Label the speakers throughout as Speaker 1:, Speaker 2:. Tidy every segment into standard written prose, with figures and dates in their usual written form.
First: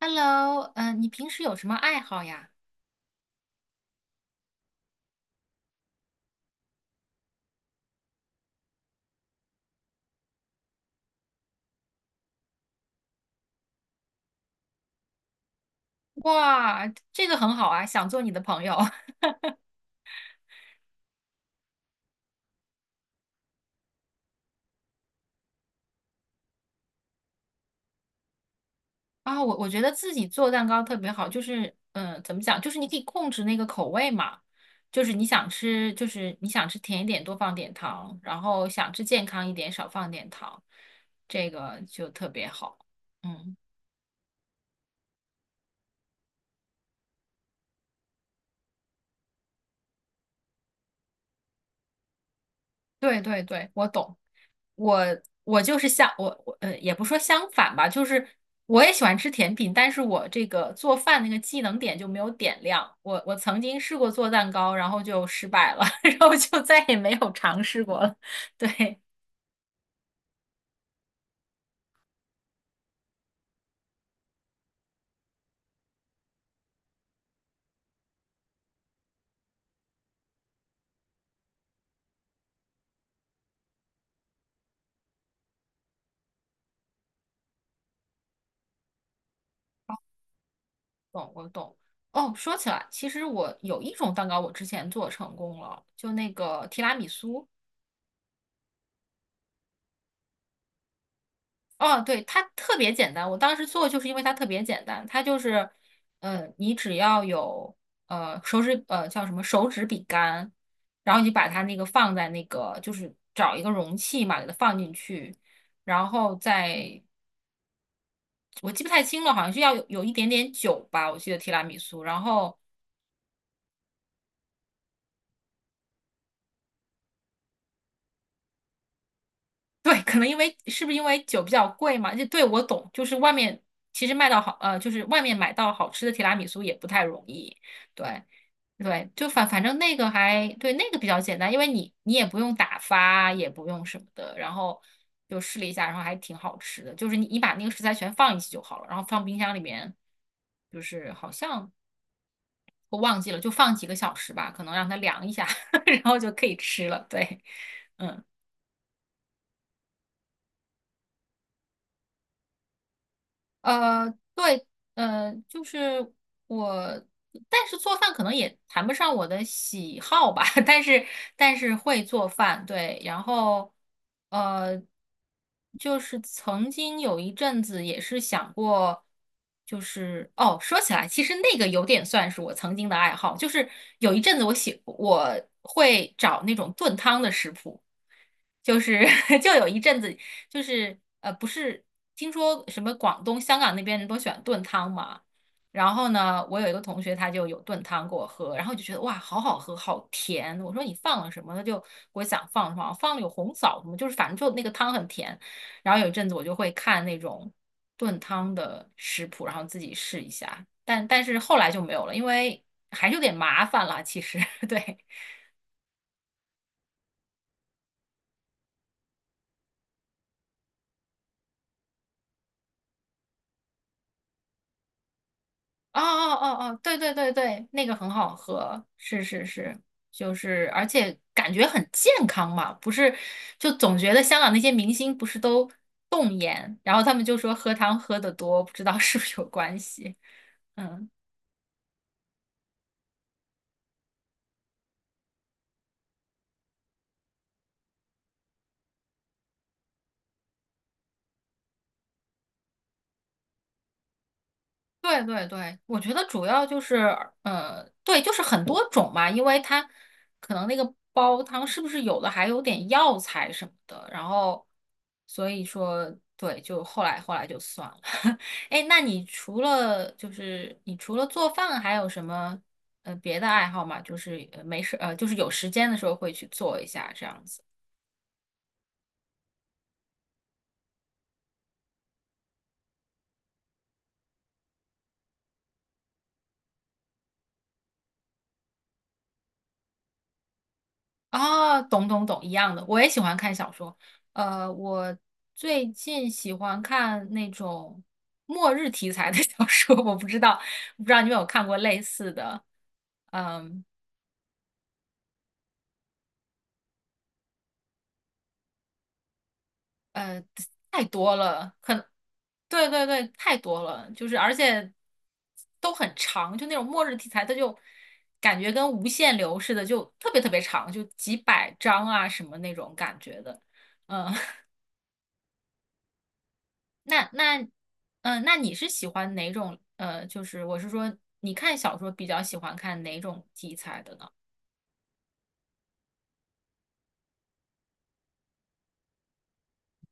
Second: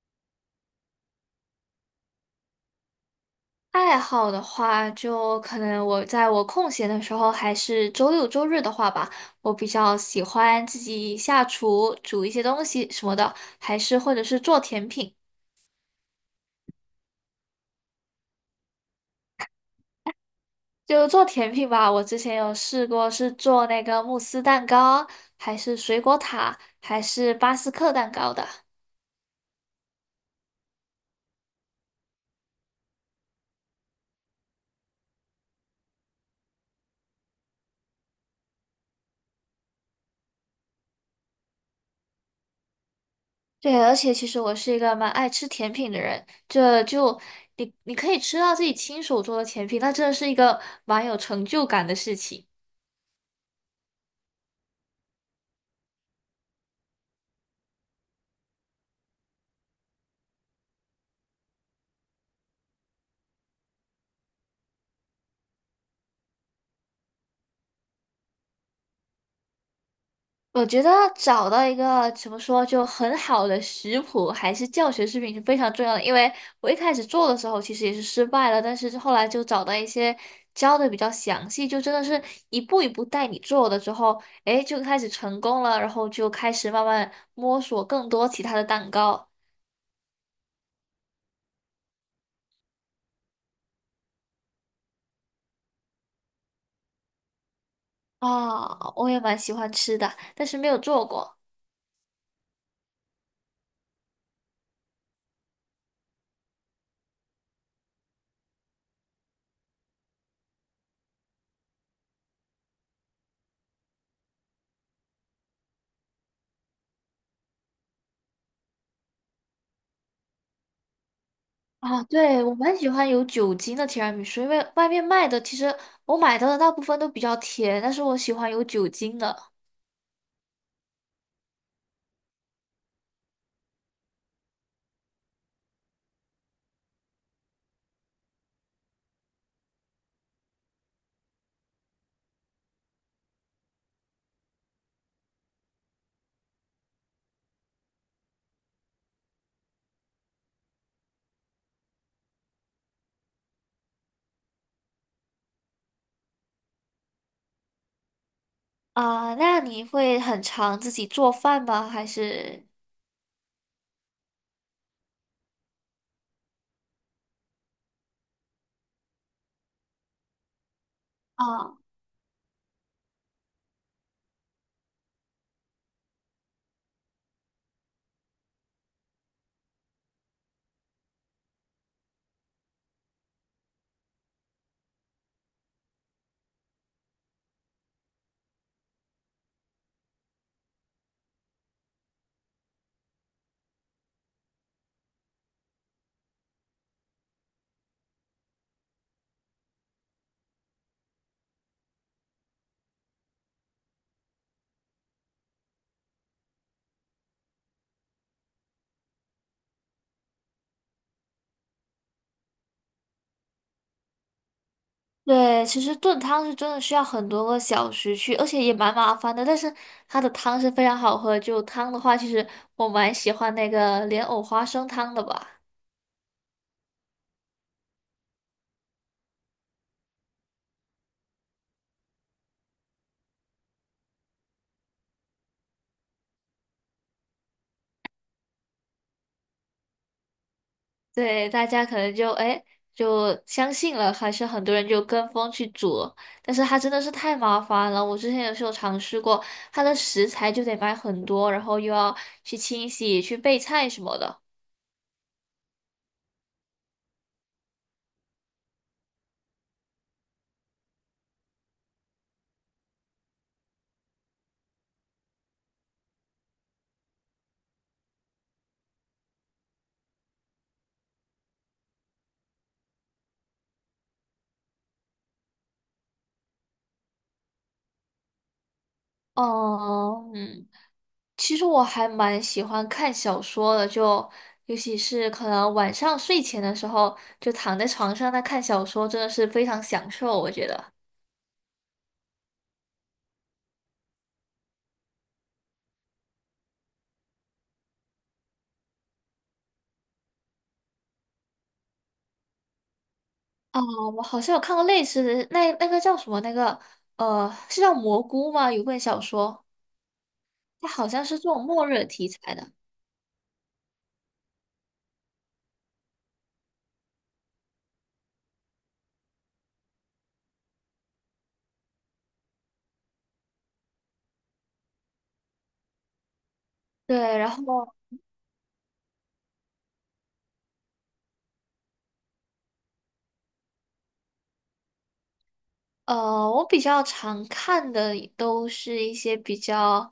Speaker 1: Hello，嗯，你平时有什么爱好呀？
Speaker 2: 爱好的话，就可能我在我空闲的时候，还是周六周日的话吧，我比较喜欢自己下厨煮一些东西什么的，还是或者是做甜品。
Speaker 1: 哇，这个很好啊，想做你的朋友
Speaker 2: 就做甜品吧，我之前有试过是做那个慕斯蛋糕，还是水果塔，还是巴斯克蛋糕的。
Speaker 1: 啊。我觉得自己做蛋糕特别好，就是嗯，怎么讲，就是你可以控制那个口味嘛，就是你想吃甜一点多放点糖，然后想吃健康一点少放点糖，这个就特别好。嗯。
Speaker 2: 对，而且其实我是一个蛮爱吃甜品的人，这就你可以吃到自己亲手做的甜品，那真的是一个蛮有成就感的事情。
Speaker 1: 对对对，我懂。我我就是相我我呃，也不说相反吧，就是我也喜欢吃甜品，但是我这个做饭那个技能点就没有点亮。我曾经试过做蛋糕，然后就失败了，然后就再也没有尝试过了。对，
Speaker 2: 我觉得找到一个怎么说就很好的食谱还是教学视频是非常重要的，因为我一开始做的时候其实也是失败了，但是后来就找到一些教的比较详细，就真的是一步一步带你做的之后，诶，就开始成功了，然后就开始慢慢摸索更多其他的蛋糕。
Speaker 1: 懂我懂。哦，说起来，其实我有一种蛋糕我之前做成功了，就那个提拉米苏。
Speaker 2: 啊，我也蛮喜欢吃的，但是没有做过。
Speaker 1: 哦，对，它特别简单。我当时做就是因为它特别简单，它就是，你只要有手指叫什么手指饼干，然后你把它那个放在那个就是找一个容器嘛，给它放进去，然后再我记不太清了，好像是要有一点点酒吧，我记得提拉米苏。
Speaker 2: 啊，
Speaker 1: 然
Speaker 2: 对，我
Speaker 1: 后
Speaker 2: 蛮喜欢有酒精的提拉米苏，因为外面卖的其实我买到的大部分都比较甜，但是我喜欢有酒精的。
Speaker 1: 对，可能因为是不是因为酒比较贵嘛？就对我懂，就是外面其实卖到好就是外面买到好吃的提拉米苏也不太容易，对。对，就反正那个还对那个比较简单，因为你也不用打发，也不用什么的，然后就试了一下，然后还挺好吃的。就是你把那个食材全放一起就好了，然后放冰箱里面，就是好像我忘记了，就放几个小时吧，可能让它凉一下，然后就可以吃了。对，嗯。
Speaker 2: 啊，那你会很常自己做饭吗？还是？
Speaker 1: 对，就是我，但是做饭可能也谈不上我的喜好吧，但是但是
Speaker 2: 啊，
Speaker 1: 会做饭，对，然后呃，就是曾经有一阵子也是想过，就是哦，说起来，其实那个有点算是我曾经的爱好，就是有一阵子我会找那种炖汤的食谱。就是 就有一阵子，就是不是听说什么广东、香港那边人都喜欢炖汤嘛？然后呢，我有一个同学他就有炖汤给我喝，然后就觉得哇，好好喝，好甜。我说你放了什么？他就给我想放什么，放了有红枣什么，就是反正就那个汤很甜。然后有一阵子我就会看那种炖汤的食谱，然后自己试一下。但是后来就没有了，因为还是有点麻烦啦，其实，对。
Speaker 2: 对，其实炖汤是真的需要很多个小时去，而且也蛮麻烦的。但是它的汤是非常好喝，就汤的话，其实我蛮喜欢那个莲藕花生汤的吧。
Speaker 1: 哦哦哦哦，对对对对，那个很好喝，是是是，就是而且感觉很健康嘛，不是，就总觉得香港那些明星不是都冻颜，然后他们就说喝汤喝得多，不知道 是不是有关系，嗯。
Speaker 2: 对，大家可能就哎就相信了，还是很多人就跟风去煮，但是它真的是太麻烦了。我之前也是有尝试过，它的食材就得买很多，然后又要去清洗、去备菜什么的。
Speaker 1: 对对对，我觉得主要就是，对，就是很多种嘛，因为它可能那个煲汤是不是有的还有点药材什么的，然后所以说，对，就后来就算了。哎那你除了就是你除了做饭，还有什么别的爱好吗？就是没事就是有时间的时候会去做一下这样子。
Speaker 2: 哦，嗯，其实我还蛮喜欢看小说的，就尤其是可能晚上睡前的时候，就躺在床上那看小说，真的是非常享受，我觉得。
Speaker 1: 啊，懂懂懂，一样的，我也喜欢看小说。我最近喜欢看那种末日题材的 小说，我不知道，不知道你有没有看过类似的？
Speaker 2: 哦，
Speaker 1: 嗯，
Speaker 2: 我好像有看过类似的，那那个叫什么？那个是叫蘑菇吗？有本小说，
Speaker 1: 呃，
Speaker 2: 它
Speaker 1: 太
Speaker 2: 好像
Speaker 1: 多
Speaker 2: 是这种
Speaker 1: 了，
Speaker 2: 末
Speaker 1: 可能，
Speaker 2: 日题材的。
Speaker 1: 对对对，太多了，就是而且都很长，就那种末日题材，它就感觉跟无限流似的，就特别特别长，就几百章啊什么那种感觉的。嗯，那
Speaker 2: 对，然
Speaker 1: 那，
Speaker 2: 后
Speaker 1: 嗯、那你是喜欢哪种？就是我是说，你看小说比较喜欢看哪种题材的呢？
Speaker 2: 呃，我比较常看的都是一些比较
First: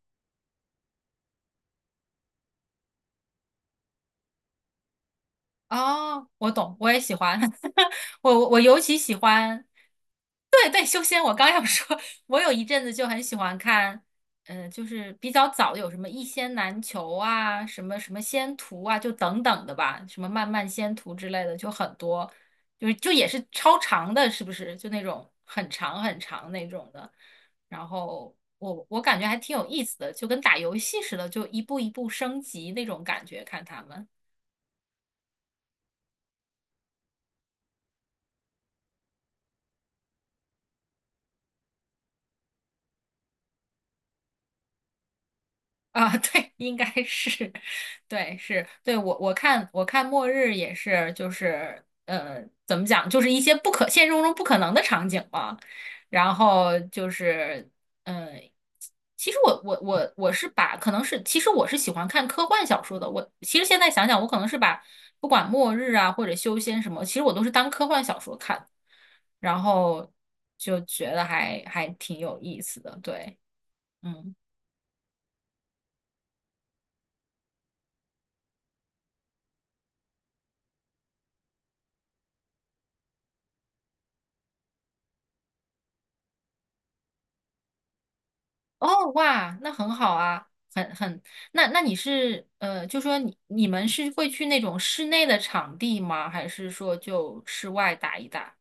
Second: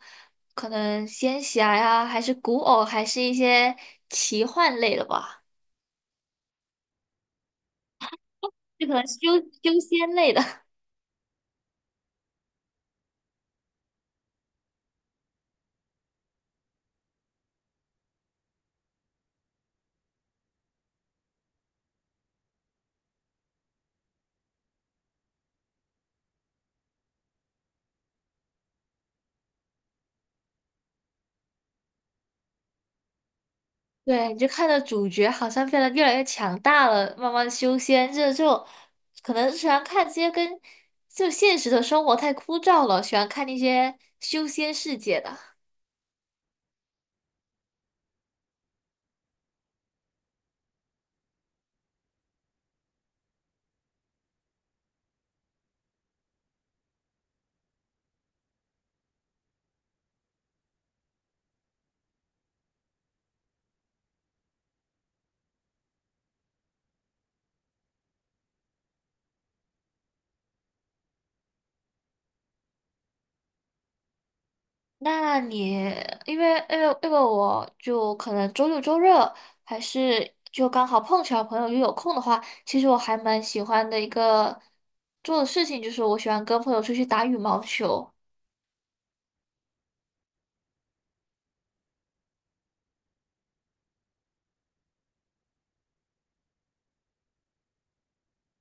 Speaker 2: 可能仙侠呀，还是古偶，还是一些奇幻类的吧，
Speaker 1: 哦，我懂，我也喜欢，我尤
Speaker 2: 就可
Speaker 1: 其
Speaker 2: 能
Speaker 1: 喜
Speaker 2: 修
Speaker 1: 欢，
Speaker 2: 修仙类的。
Speaker 1: 对对，修仙，我刚要说，我有一阵子就很喜欢看，嗯，就是比较早有什么《一仙难求》啊，什么什么仙途啊，就等等的吧，什么漫漫仙途之类的，就很多，就是就也是超长的，是不是？就那种很长很长那种的。然后我感觉还挺有意思的，就跟打游戏似的，就一步一步升级那种感觉，看他们。
Speaker 2: 对，你就看到主角好像变得越来越强大了，慢慢修仙，这就可能喜欢看这些跟就现实的生活太枯燥了，喜欢看那些修仙世界的。
Speaker 1: 啊，对，应该是，对，是，对，我看末日也是，就是怎么讲，就是一些不可现实中不可能的场景嘛，然后就是嗯、其实我我我我是把可能是，其实我是喜欢看科幻小说的，我其实现在想想，我可能是把不管末日啊或者修仙什么，其实我都是当科幻小说看，然后就觉得还挺有意思的，对，嗯。
Speaker 2: 那你因为我就可能周六周日还是就刚好碰巧朋友又有空的话，其实我还蛮喜欢的一个做的事情就是我喜欢跟朋友出去打羽毛球。
Speaker 1: 哦，哇，那很好啊，很很，那那你是就说你们是会去那种室内的场地吗？还是说就室外打一打？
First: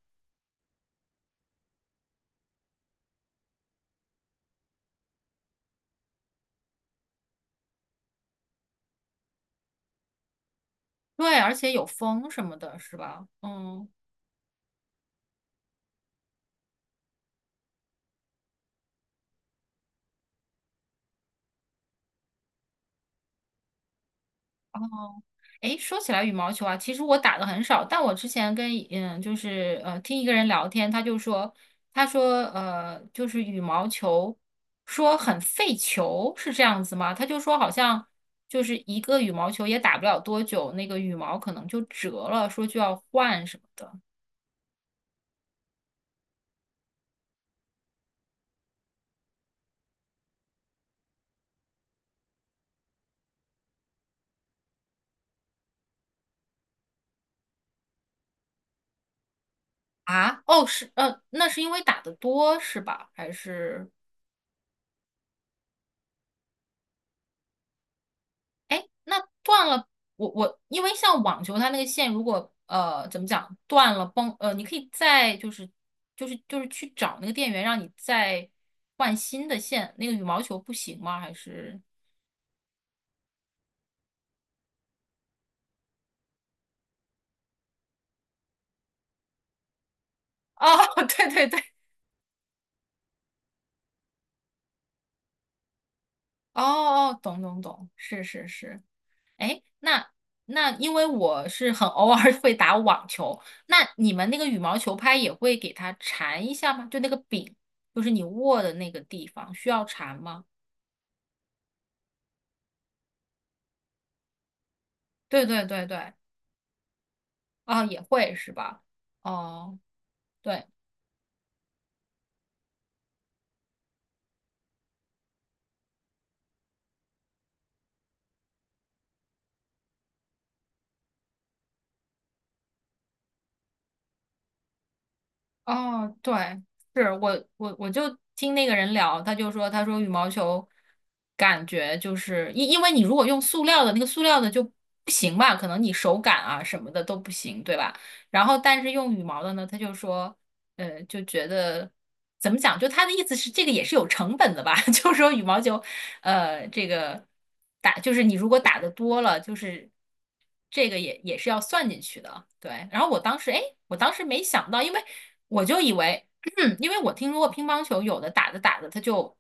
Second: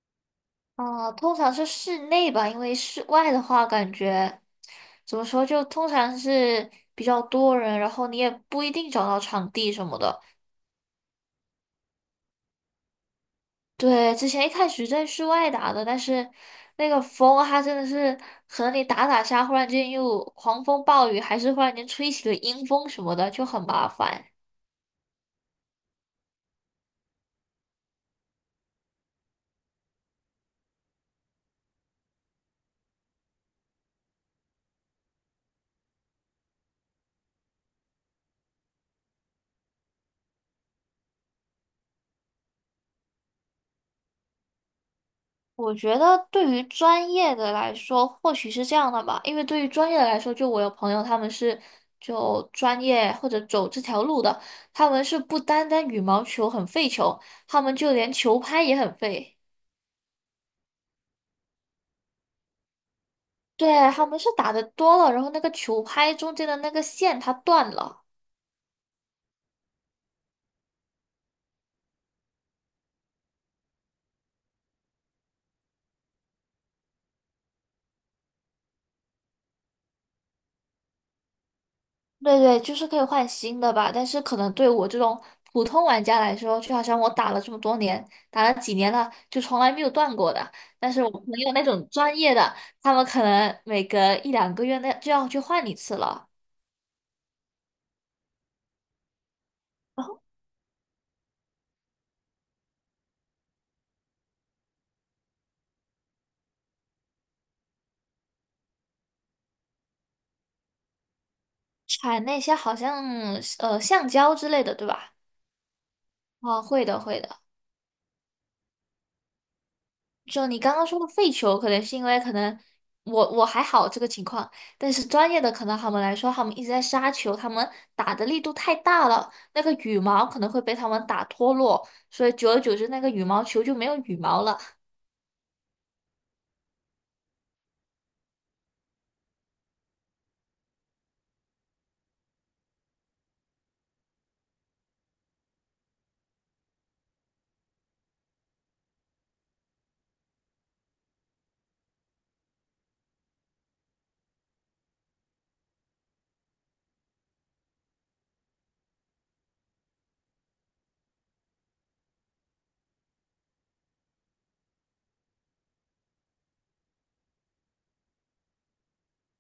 Speaker 2: 哦，通常是室内吧，因为室外的话，感觉怎么说，就通常是比较多人，然后你也不一定找到场地什么的。
Speaker 1: 对，而且有风什么的，是吧？嗯，
Speaker 2: 对，之前一开始在室外打的，但是那个风它真的是，和你打打下，忽然间又狂风暴雨，还是忽然间吹起了阴风什么的，就很麻烦。
Speaker 1: 哦，诶，说起来羽毛球啊，其实我打的很少，但我之前跟嗯，就是听一个人聊天，他就说，他说就是羽毛球说很费球，是这样子吗？他就说好像就是一个羽毛球也打不了多久，那个羽毛可能就折了，说就要换什么的。
Speaker 2: 我觉得对于专业的来说，或许是这样的吧，因为对于专业的来说，就我有朋友他们是就专业或者走这条路的，他们是不单单羽毛球很费球，他们就连球拍也很费。
Speaker 1: 啊？哦，是那是因为打得多是吧？还是？
Speaker 2: 对，他们是打的多了，然后那个球拍中间的那个线它断了。
Speaker 1: 哎，那断了，我因为像网球，它那个线如果怎么讲断了崩你可以再就是就是去找那个店员，让你再换新的线。那个羽毛球不行吗？还是
Speaker 2: 对对，就是可以换新的吧，但是可能对我这种普通玩家来说，就好像我打了这么多年，打了几年了，就从来没有断过的。
Speaker 1: 哦，
Speaker 2: 但是 我朋
Speaker 1: 对对
Speaker 2: 友
Speaker 1: 对，
Speaker 2: 那种专业的，他们可能每隔一两个月那就要去换一次了。
Speaker 1: 哦哦，懂懂懂，是是是。哎，
Speaker 2: 然
Speaker 1: 那
Speaker 2: 后
Speaker 1: 那因为我是很偶尔 会打网球，那你们那个羽毛球拍也会给它缠一下吗？就那个柄，就是你握的那个地方需要缠吗？
Speaker 2: 产那些好像橡胶之类的，对吧？
Speaker 1: 对对对对。
Speaker 2: 啊，会的，会的。
Speaker 1: 啊，也会是吧？哦，
Speaker 2: 就你
Speaker 1: 对，
Speaker 2: 刚刚说的废球，可能是因为可能我还好这个情况，但是专业的可能他们来说，他们一直在杀球，他们打的力度太大了，那个羽毛可能会被他们打脱落，所以久而久之那个羽毛球就没有羽毛了。
Speaker 1: 哦，对，是我就听那个人聊，他就说他说羽毛球感觉就是因为你如果用塑料的那个塑料的就不行吧，可能你手感啊什么的都不行，对吧？然后但是用羽毛的呢，他就说，就觉得怎么讲，就他的意思是这个也是有成本的吧，就是说羽毛球，这个打就是你如果打的多了，就是这个也是要算进去的，对。然后我当时哎，诶我当时没想到，因为。我就以为，因为我听说过乒乓球有的打着打着它就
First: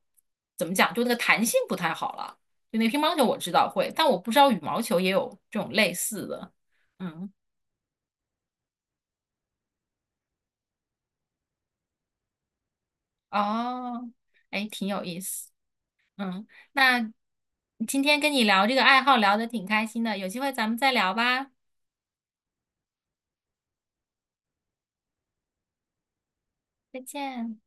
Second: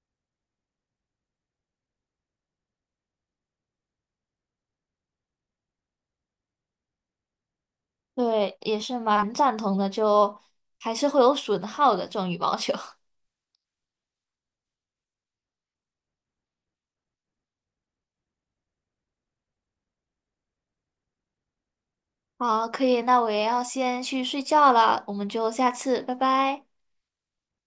Speaker 1: 怎么讲，就那个弹性不太好了。就那个乒乓球我知道会，但我不知道羽毛球也有这种类似的。嗯，
Speaker 2: 对，也是蛮赞同的，就还是会有损耗的这种羽毛球。
Speaker 1: 哦，哎，挺有意思。嗯，那今天跟你聊这个爱好聊的挺开心的，有机会咱们再聊吧，
Speaker 2: 好，可以，那我也要先去睡觉了，我们就下次，拜拜。
Speaker 1: 再见。